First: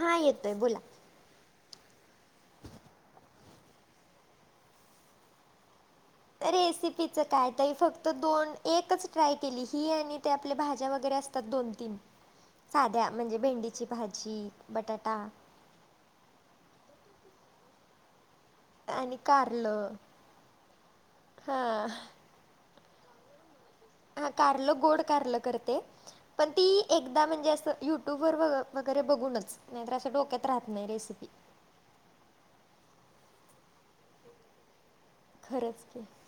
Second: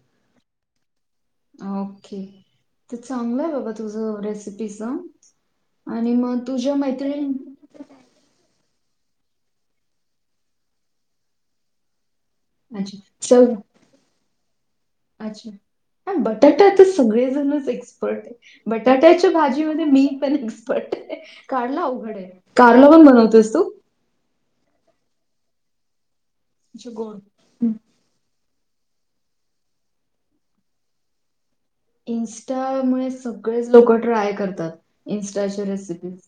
हां येतोय बोलां. ओके ते चांगलंय आहे बाबां तुझं रेसिपी चं आणि मंग तुझ्यां मैत्रिणी आंता हं फक्तं दोन एकचं ट्राय केली ही आणि ते आपल्यां भांज्या वगैरें असतांत दोन तीनं [inaudible] [unintelligible] सांध्या म्हणजे चल भेंडीची भांजी बटाटा हं बटाटा आंता सगळेजणचं एक्सपर्ट आहे. आणि बटाट्यांच्या भांजी मध्यें कारलं मी पणं एक्स्पर्ट काढला हा अवघंड आहे कांल ऊंन बनवतेस तुं हां कारल गोड कारल करते पणं ती अच्छा गोड. एकदां म्हणजे असं हं. यु युंटुब वरं वगैरें बघूंन चं नाहीं तरं अशी डोक्यांत राहतं नाहीं रेसिपी इंस्टा मुळें सगळेंच लोकं ट्राय करतात. इंस्टाची खरंच की रेसिपीज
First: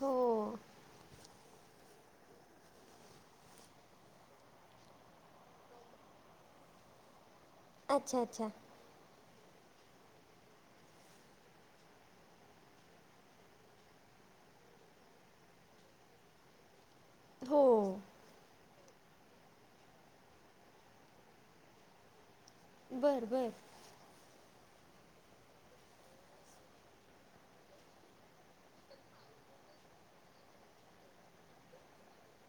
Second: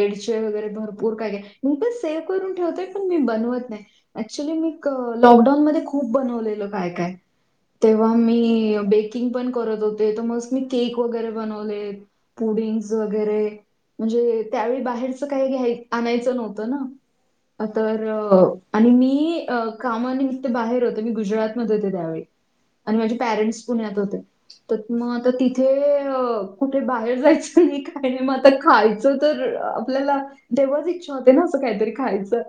हो वगैरें भरंपूर कायं - कायं- खूपचं सेव्ह करूंन ठेवतोय पणं मी बनवंत नाहीं. ऍक्च्युली मी लॉकडाऊन मध्यें खुंप बनवलेलं कायं कायं- तेंव्हा अच्छा मी अच्छा बेकिंग पणं करतं होते तरं मंग मी केक वगैरें बनवले पुडिच वगैरें म्हणजे त्यांवेळी बाहेरचं कांहीं घ्यांय आणायचं नव्हतं हो नां तरं मंग आणि मी कामांनिमित्त बाहेर होतो मी गुजरात मध्यें होते त्यांवेळी आणि माझे बरं बरं पॅरेंट्स पुण्यांत होते. तरं मंग आंता तिथे कुंठे बाहेर जायचं नाहीं कायं नाहीं मंग आंता खायचं तरं आपल्यांला तेव्हांच इच्छा होते नां असं कांहीतरी खायचं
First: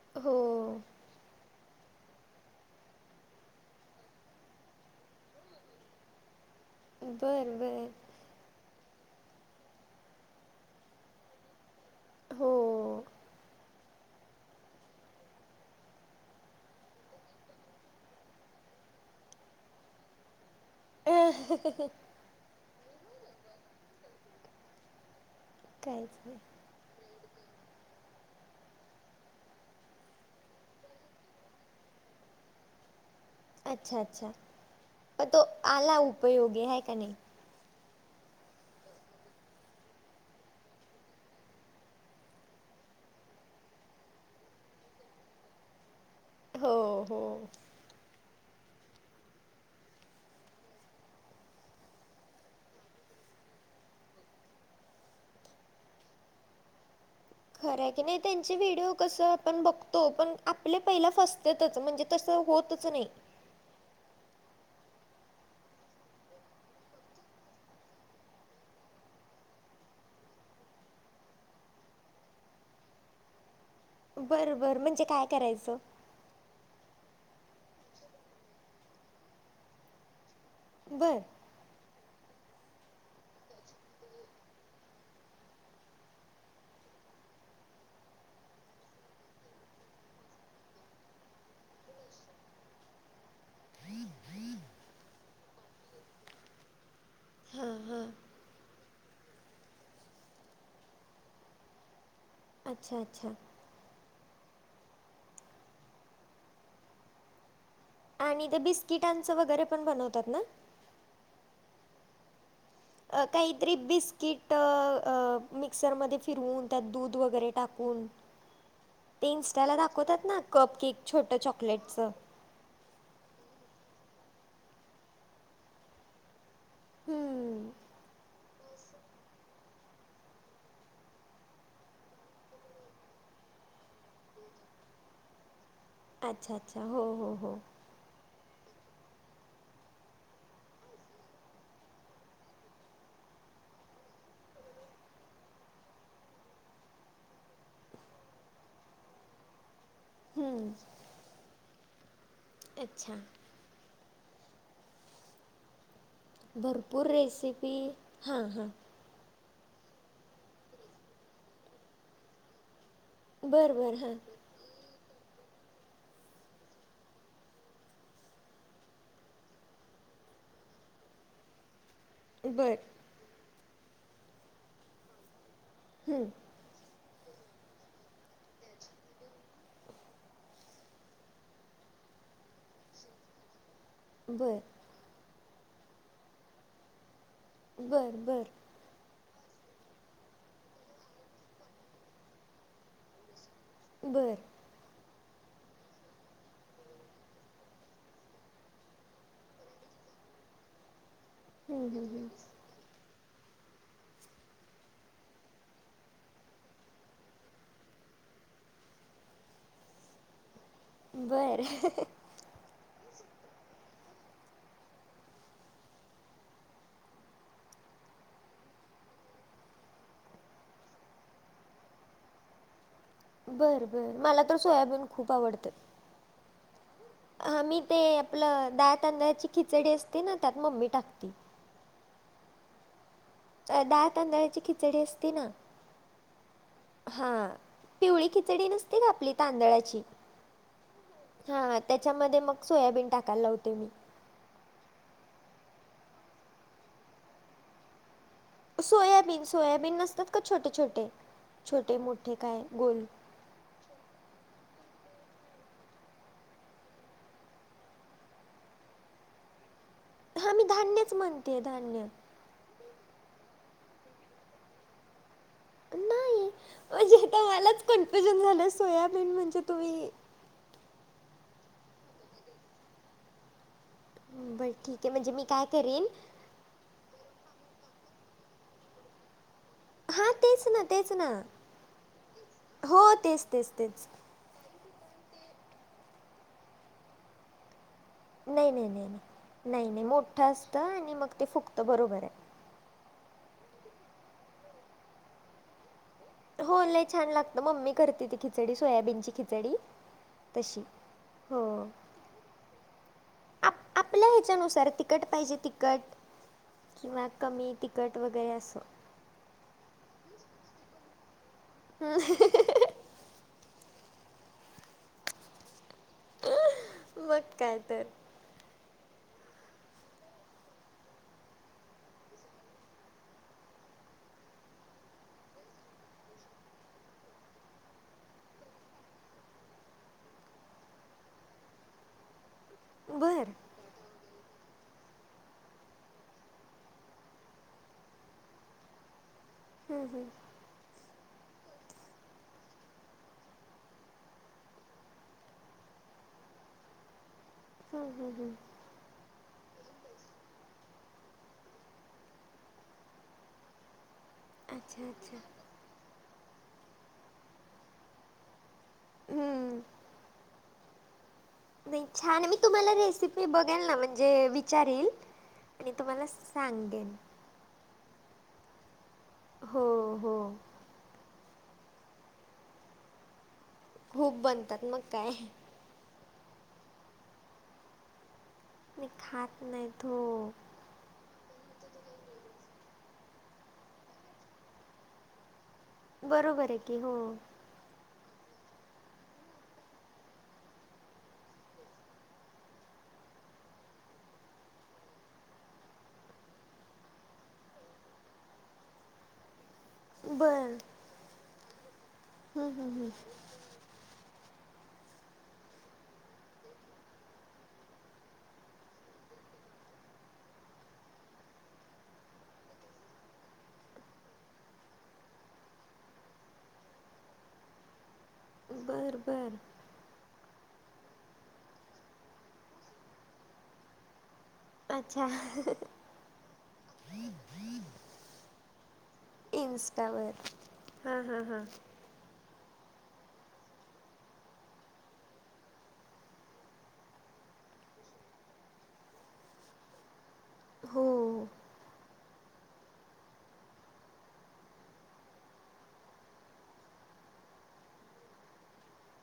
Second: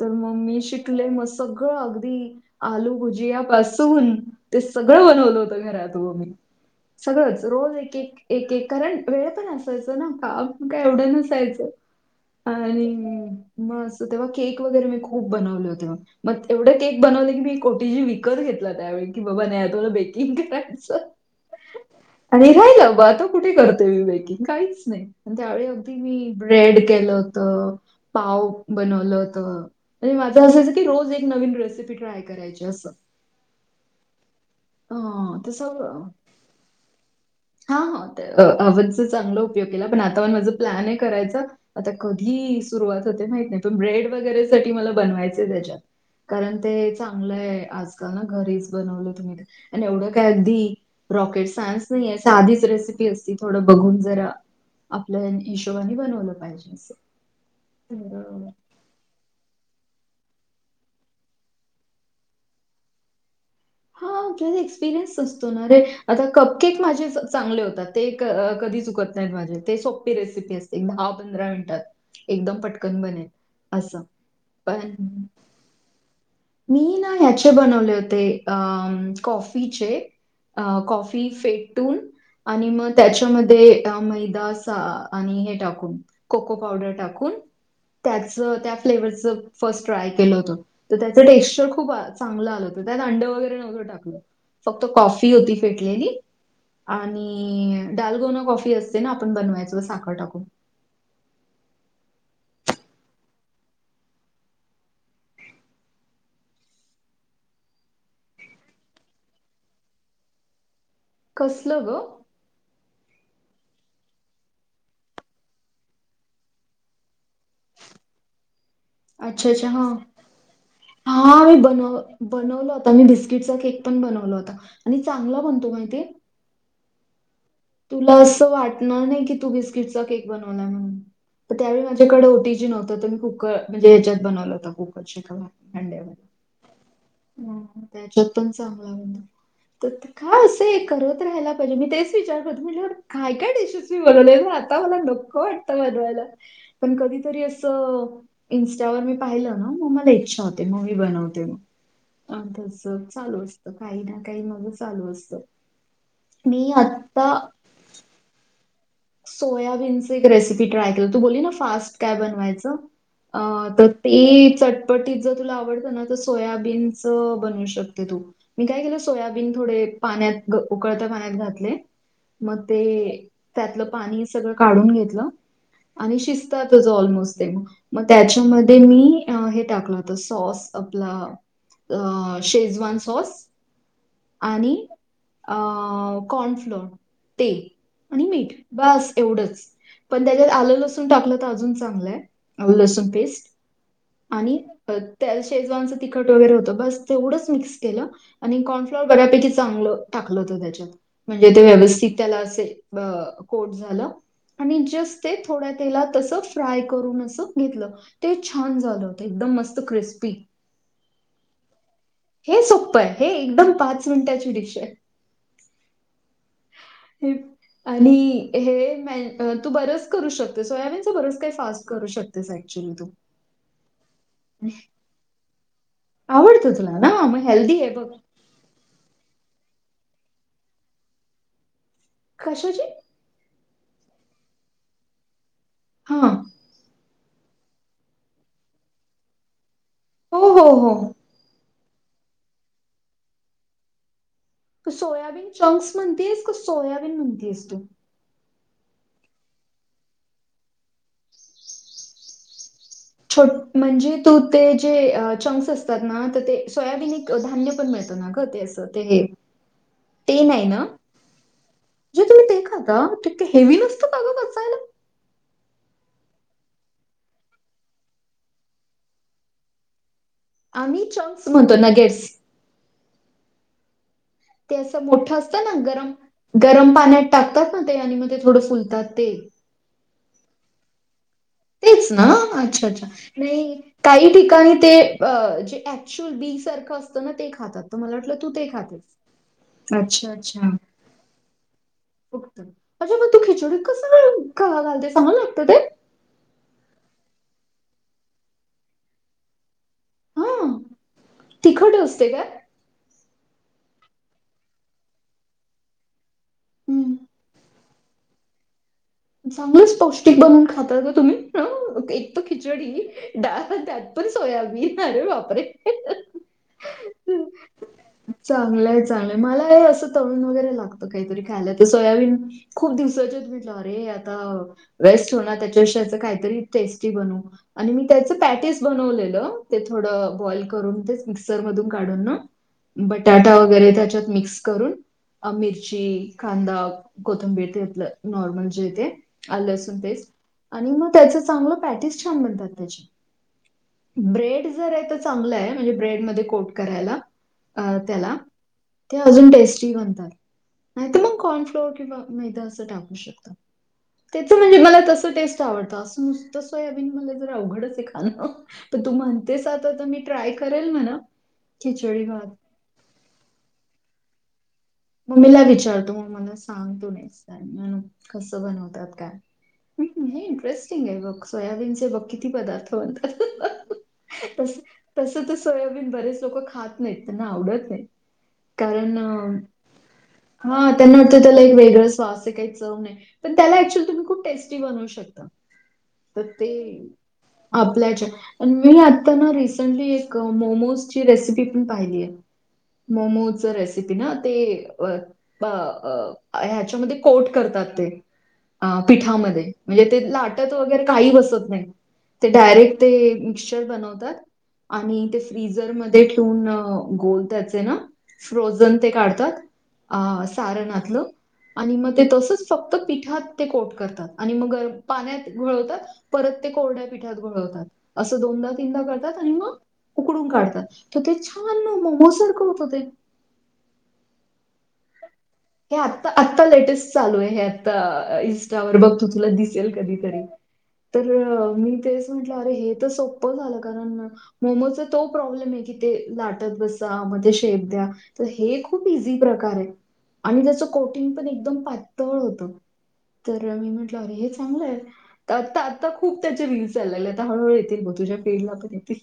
तरं मं हो मी शिकले मस्तं सगळं अगदीं आलु भुजियांपासुन ते सगळं बनवलं होतं घरांत मी सगळंच बरं रोज बरं एक एक एक एक कारणं वेळं पणं असायचं नां कामं एवढं नसायचं हो आणि मंग तसं तेंव्हा केक वगैरें मी खुंप बनवले होते मं मंग एवढं केक बनवले की मी ओटी जी विकतं घेतला त्यांवेळी की बाबां नाहीं आंता बेकिंग करायचं. हं हं हं आणि राहील बां तो कुंठे करते बेकिंग काहींचं नाहीं. आणि त्यांवेळी अगदीं काहीच मी नाही. ब्रेड केलं होतं पांव बनवलं होतं आणि माझं असायचं की रोज एक नवीन रेसिपी ट्राय करायंची- खायचं असं अच्छा अच्छा पणं हां तो आंला तसं उपयोगी हांय कां नाहीं- हां हां ओव्हण चं चांगला उपयोग केलां पणं आंता पणं माझं प्लॅन आहे करायंचा आंता कधीं सुरुवात होते माहित नाहीं पणं ब्रेड वगैरें सांठी मलां बनवायंचे त्यांच्यात कारणं हो ते हो चांगलं आहे आंजकांल नां घरीच बनवलं तुम्हीं ते आणि एवढं कायं अगदी रॉकेट सायन्स नाहीं आहे साधीचं रेसिपी असती थोडं बघुंन जरां आपल्यां हिशोबांने बनवलं पाहिजे असं खरं की तर नाहीं अ त्यांचे व्हिडिओ कसं आपणं बघतो तो पणं आपले पहिला फसतेतचं म्हणजे तसं होतंच नाहीं हां आपलां एक्सपिरियन्स असतो नां रे आंता कपकेक माझे चांगले होतांत ते कधी चुकत नाहीत माझे ते सोपी रेसिपी असते दहा पंधरा मिनिटात. एकदम पटकन बनेल. असं. बरं बरं पण म्हणजे काय करायचं. मी ना याचे बनवले होते अ कॉफीचे. अ बरं कॉफी फेट टून आणि मग त्याच्यामध्ये मैदा सा आणि हे टाकून कोको पावडर टाकून त्याच त्या फ्लेवरच फर्स्ट ट्राय केलं होत. त्याचं टेक्सचर खूप चांगलं आलं होतं त्यात अंड वेगरै टाकून फक्त कॉफी होती फेटलेली हां आणि हां डालगोना कॉफी असते ना आपण बनवायचं साखर टाकून अच्छा अच्छा आणि ते बिस्किटांचं वगैरे पण बनवतात ना? कसलं ग? अ काहीतरी बिस्किट अ अ मिक्सरमध्ये फिरवून त्यात दूध वगैरे टाकून ते अच्छा अच्छा इन्स्टाला ह, दाखवतात ना कप केक छोटं हा मी बनव चॉकलेटचं बनवला होता मी, बिस्किटचा केक पण बनवला होता, आणि चांगला बनतो माहितीये. [unintelligible] तुला असं वाटणार नाही की, तू बिस्किटचा केक बनवलाय म्हणून. तर त्यावेळी माझ्याकडे ओटी जी नव्हतं तर मी कुक म्हणजे ह्याच्यात बनवलं होता कुकर अच्छा अच्छा, हो हो हो. हं, त्याच्यात पण चांगला होता ब तर का असे करत राहायला पाहिजे मी तेच विचार करत काय काय डिशेस मी बनवले आता मला नको वाटतं बनवायला. पण कधीतरी असं इंस्टावर मी पाहिलं ना मग मला ये इच्छा होते हम्म. मुव्ही बनवते मी, आ तसं अच्छा चालू असतं काही ना काही माझं चालू असतं. मी भरपूर आत्ता रेसिपी हां हां. सोयाबीनच एक रेसिपी ट्राय केलं, तू बोलली ना फास्ट काय बनवायचं? अ बरं तर ती चर पण तिज जर तुला आवडतं ना, तर सोयाबीनच बनवू शकते तू. मी काय केलं, सोयाबीन थोडे पाण्यात, उकळत्या पाण्यात घातले. मग ते, बरं त्यातलं पाणी सगळं काढून घेतलं आणि हां शिज तातच ऑलमोस्ट ते, म त्याच्यामध्ये मी अ हे टाकलं होतं सॉस आपला अ शेजवान सॉस बरं बरं आणि कॉर्न फ्लोर ते बरं आणि मीठ बस एवढंच. पण त्याच्यात आलं लसूण टाकलं तर अजून चांगलंय, आल लसूण पेस्ट. बरं बरं आणि अ त्या शेजवानचं तिखट वगैरे होतं, बस तेवढंच मिक्स केलं आणि कॉर्नफ्लॉवर बऱ्यापैकी चांगलं टाकलं होतं त्याच्यात, म्हणजे ते बरं व्यवस्थित त्याला असे अ कोट झालं. आणि जस्ट ते थोड्या तेलात अस फ्राय करून अस घेतलं. ते छान झालं होतं, एकदम मस्त क्रिस्पी. बरं. हे सोप्पं आहे, हे एकदम पाच मिनिटाची डिश हाय. [unintelligible] आणि हे म्या तू बरच करू शकतेस, सोयाबीनच बरच काय फास्ट करू शकतेस ऍक्च्युली तू. बर बर मला तर सोयाबीन खूप आवडतंय. आवडतं तुला ना मग हेल्दीये बघ. आपलं डाळ तांदळाची खिचडी असते ना त्यात मम्मी टाकती. कशाची? अ -डाळ तांदळाची खिचडी असती ना. हा. हा पिवळी खिचडी नसते का आपली तांदळाची. हो हो हो. हा त्याच्यामध्ये मग सोयाबीन टाकाय लावते मी. सोयाबीन चंक्स म्हणतेस, का सोयाबीन म्हणतेयास तू? सोयाबीन, सोयाबीन नसतात का छोटे छोटे, छोटे मोठे काय गोल छो म्हणजे तू ते जे चंक्स असतात ना तर ते सोयाबीन धान्य पण मिळत ना ग, ते असं ते ते हा मी नाय ना? धान्यच म्हणते धान्य जे तुम्ही ते खा ता ते हेवी नसतं का ग पचायला? नाय म्हणजे आता मलाच कन्फ्युजन झालं सोयाबीन म्हणजे तुम्ही आम्ही चॉक्स म्हणतो नगेच बरं ते ठीक असं आहे म्हणजे मोठं मी असतं काय ना करीन गरम गरम पाण्यात टाकतात ना ते आणि मग ते थोडं फुलतात ते. हा तेच ना तेच ना. ना अच्छा अच्छा हो तेच नाई तेच तेच काही ठिकाणी ते अ जे ऍक्च्युअल बी सारखं असतं ना ते खातात. तर मला वाटलं तू ते नाई नाई खातेस नाई नाई नाई नाई अच्छा मोठं अच्छा असतं आणि मग ते फुगत बरोबरय. फक्त अच्छा बा तू खिचडी कस काय घालते ते चांगल लागतं ते? हो लय छान लागतं मम्मी करती ती खिचडी सोयाबीनची खिचडी. हा तशी हो. तिखट असते काय आप आपल्या ह्याच्यानुसार तिकट पाहिजे तिकट हम्म. किंवा कमी तिक कट वगैर असं. चांगलंच पौष्टिक बनवून खातात गं तुम्ही, एकत खिचडी डाळ त्यात पण सोयाबीन अरे बापरे. मग काय तर. चांगलंय चांगलंय मला असं तळुण वगैरे लागतं काहीतरी खायला तर ते सोयाबीन खूप दिवसाचे आहेत म्हणल अरे आता वेस्ट हो ना त्याच्या विषयाच काहीतरी टेस्टी बनवू. आणि मी त्याचं पॅटीस बनवलेलं ते थोडं बॉईल करून तेच मिक्सर मधून काढून ना. बटाटा बरं वगैरे त्याच्यात मिक्स वरून अ -मिरची कांदा कोथंबीर ते आपल नॉर्मल जे हाय ते आल लसून हं, हं. पेस्ट आणि मग त्याच चांगलं पॅटीस छान बनतात त्याचे. ब्रेड जर आहे तर चांगलं आहे म्हणजे ब्रेडमध्ये कोट करायला आ हम्म, हम्म, -त्याला. हम्म. ते अजून टेस्टी बनतात नाय त मग कॉर्नफ्लोअर किंवा मैदा असं टाकू शकता. त्याच म्हणजे मला अच्छा तस अच्छा टेस्ट आवडतं असं नुसतं सोयाबीन मला जर अवघडचय खाण. तर तू म्हणतेस हम्म. आता तर मी ट्राय करेल म्हणा. नाई खिचडी भात. छान मी तुम्हाला रेसिपी बघेल ना म्हणजे विचारील. मम्मीला आणि विचारतो म तुम्हाला मला सांग तु सांगेन कस बनवतात काय हो हो हे इंटरेस्ट थिंगाय बगं सोयाबीनचे बघ किती पदार्थ बनतात खूप तस बनतात मग काय तस तस सोयाबीन बरेच लोक खात नाहीत. त्यांना आवडत नाही. खात नाहीत. हो. हा. त्यांना वाटतं त्याला एक वेगळाच वास ए. काही चव - नाही. पण त्याला अच्युली तुम्ही खूप टेस्टी बनवू शकता. तर बरोबर ते आहे की हो - आपल्याच्या प मी आता ना रिसेंटली एक मोमोजची रेसिपी पण पाहिली आहे. मोमोजचं रेसिपी ना? ते ह्याच्यामध्ये कोट करतात ते. आं पिठामध्ये. म्हणजे ते लाटत बर वगैरे काही बसत नाही. ते हम्म, हम्म, डायरेक्ट हम्म. ते मिक्चर बनवतात- आणि ते फ्रीझरमध्ये ठेवून, गोल त्याचे ना? फ्रोजन ते काढते- - तात. अ सारण आतलं. आणि मग ते तसच फक्त पिठात ते कोट करतात. आणि मग अ पाण्यात घोळवतात. परत ते कोरड्या पिठात घोळवतात. असं दोनदा तीनदा बर करतात आणि बर मग- उकडून काढतात. तर ते छान मोमो सारखं होतं ते. अच्छा. हे आत्ता. आत्ता लेटेस्ट चालू आहे हे. आता इंस्टावर बघ तू तुला दिसेल इन्स्टावर कधीतरी. हां तर हां हां मी तेच म्हटलं. अरे हे तर सोप्पं झालं कारण- मोमोचा तो प्रॉब्लेम आहे कि ते लाटत बसा मग ते शेप द्या. तर हे खूप इझी प्रकार आहे. आणि त्याचं हो कोटिंग पण एकदम पातळ होत. तर मी म्हटलं अरे हे चांगलं आहे. आत्ता आत्ता खूप त्याचे रील चालायलेत. आता हळूहळू येतील बघ तुझ्या फील्डला पण येतील.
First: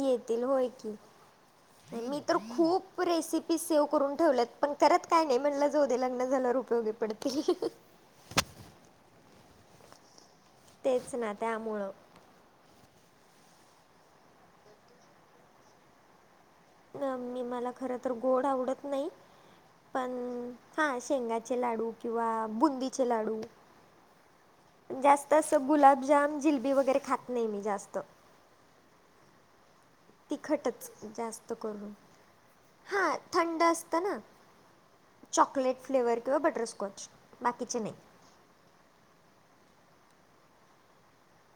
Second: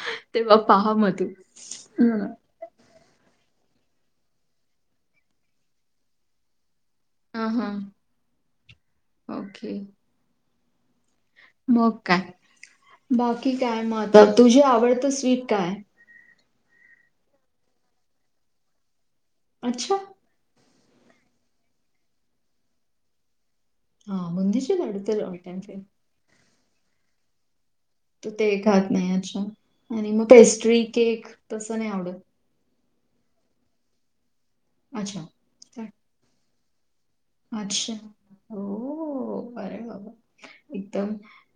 येतील. तेव्हा होय पहा की. मग तू. मी हं. तर खूप- रेसिपी सेव्ह करून ठेवल्यायेत. पण करत काय नाही म्हणलं जाऊ दे लग्न झाल्यावर उपयोगी- पडतील ह हा. ओके. तेच ना. ते आ- मग काय? बाकी काय म आता? तुझ आवडतं स्वीट काय? मी मला खर तर गोड आवडत नाही. अच्छा! पण- हा. शेंगाचे लाडू किंवा बुंदीचे लाडू. हां, बुंदीचे लाडू तर जास्त ऑल अस टाईम फेवरेट. गुलाबजाम, जिलबी वगैरे खात नाही मी जास्त. तू ते खात नाही अच्छा. आणि मग पेस्ट्री, तिखटच केक तसं नाही आवडत? हा. थंड असतं ना? अच्छा. चॉकलेट फ्लेवर किंवा बटरस्कॉच. बाकीचे अच्छा. नाही. ओ -बरय बाबा. एकदम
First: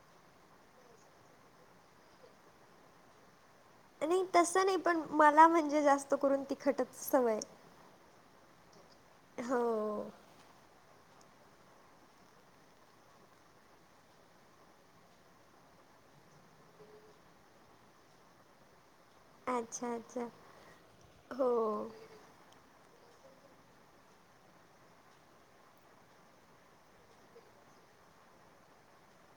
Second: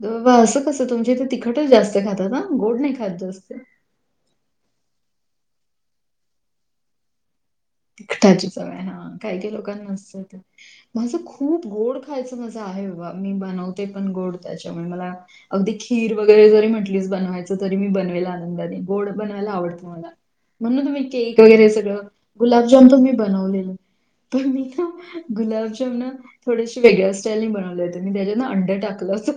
बाबा असं कसं तुमच्या इथे तिखटच जास्त खातात हना? गोड नाही खात जास्त. नाही तसं नाही. पण मला म्हणजे जास्त करून तिखटच सवयये. तिखटाची सवय हा. काही काही लोकांना नसत ते. माझं खूप गोड खायचं माझा आहे बाबा. मी बनवते पण गोड त्याच्यामुळे मला- अगदी खीर वगैरे जरी म्हटली बनवायचं. तरी मी बनवेल आनंदानी. गोड बनवायला आवडतं अच्छा मला. अच्छा म्हणून मी केक हो. वगैरे सगळं- गुलाबजाम पण मी बनवलेले. पण मी ना गुलाबजामना- थोडेसे वेगळ्या स्टाईलनी बनवले होते. मी त्याच्यात ना अंड टाकलं होत.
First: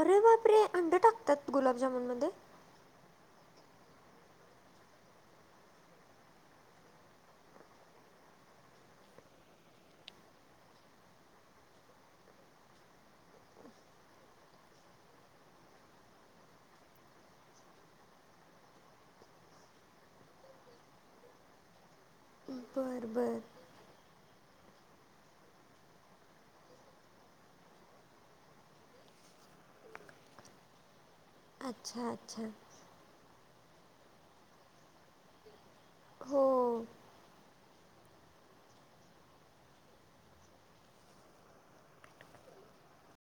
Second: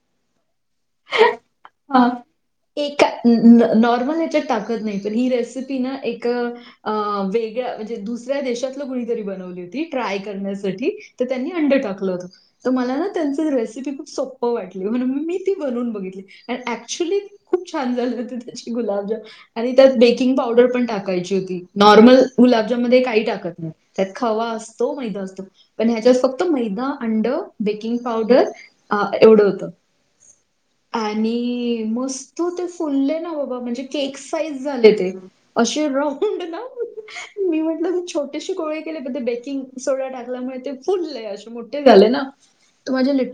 अरे बापरे! अंड टाकतात गुलाबजाममध्ये? ए नॉर्मल ह्याच्यात टाकत नाही. पण ही रेसिपी ना एक- अ वेगळ्या म्हणजे दुसऱ्या देशातलं कुणी तरी बनवली होती. ट्राय करण्यासाठी. तर त्यांनी अंड टाकलं होतं मला ना त्यांच रेसिपी खूप सोप्प वाटली म्हणून म मी ती बनवून बघितली आणि ऍक्च्युली खूप छान झाले होते गुलाबजाम आणि त्यात बेकिंग पावडर पण टाकायची होती नॉर्मल गुलाबजाम मध्ये बरं काही बरं टाकत नाही त्यात खवा असतो मैदा असतो पण ह्याच्यावर फक्त मैदा अंड बेकिंग पावडर ह एवढं होतं आणि अच्छा मस्त अच्छा ते फुलले ना बाबा म्हणजे केक साइज झाले ते अशी राऊंड ना हो मी म्हटलं छोटेसे [inaudible] कोळे केले बण ते बेकिंग सोडा टाकल्यामुळे ते फुलले असे मोठे झाले ना त माझे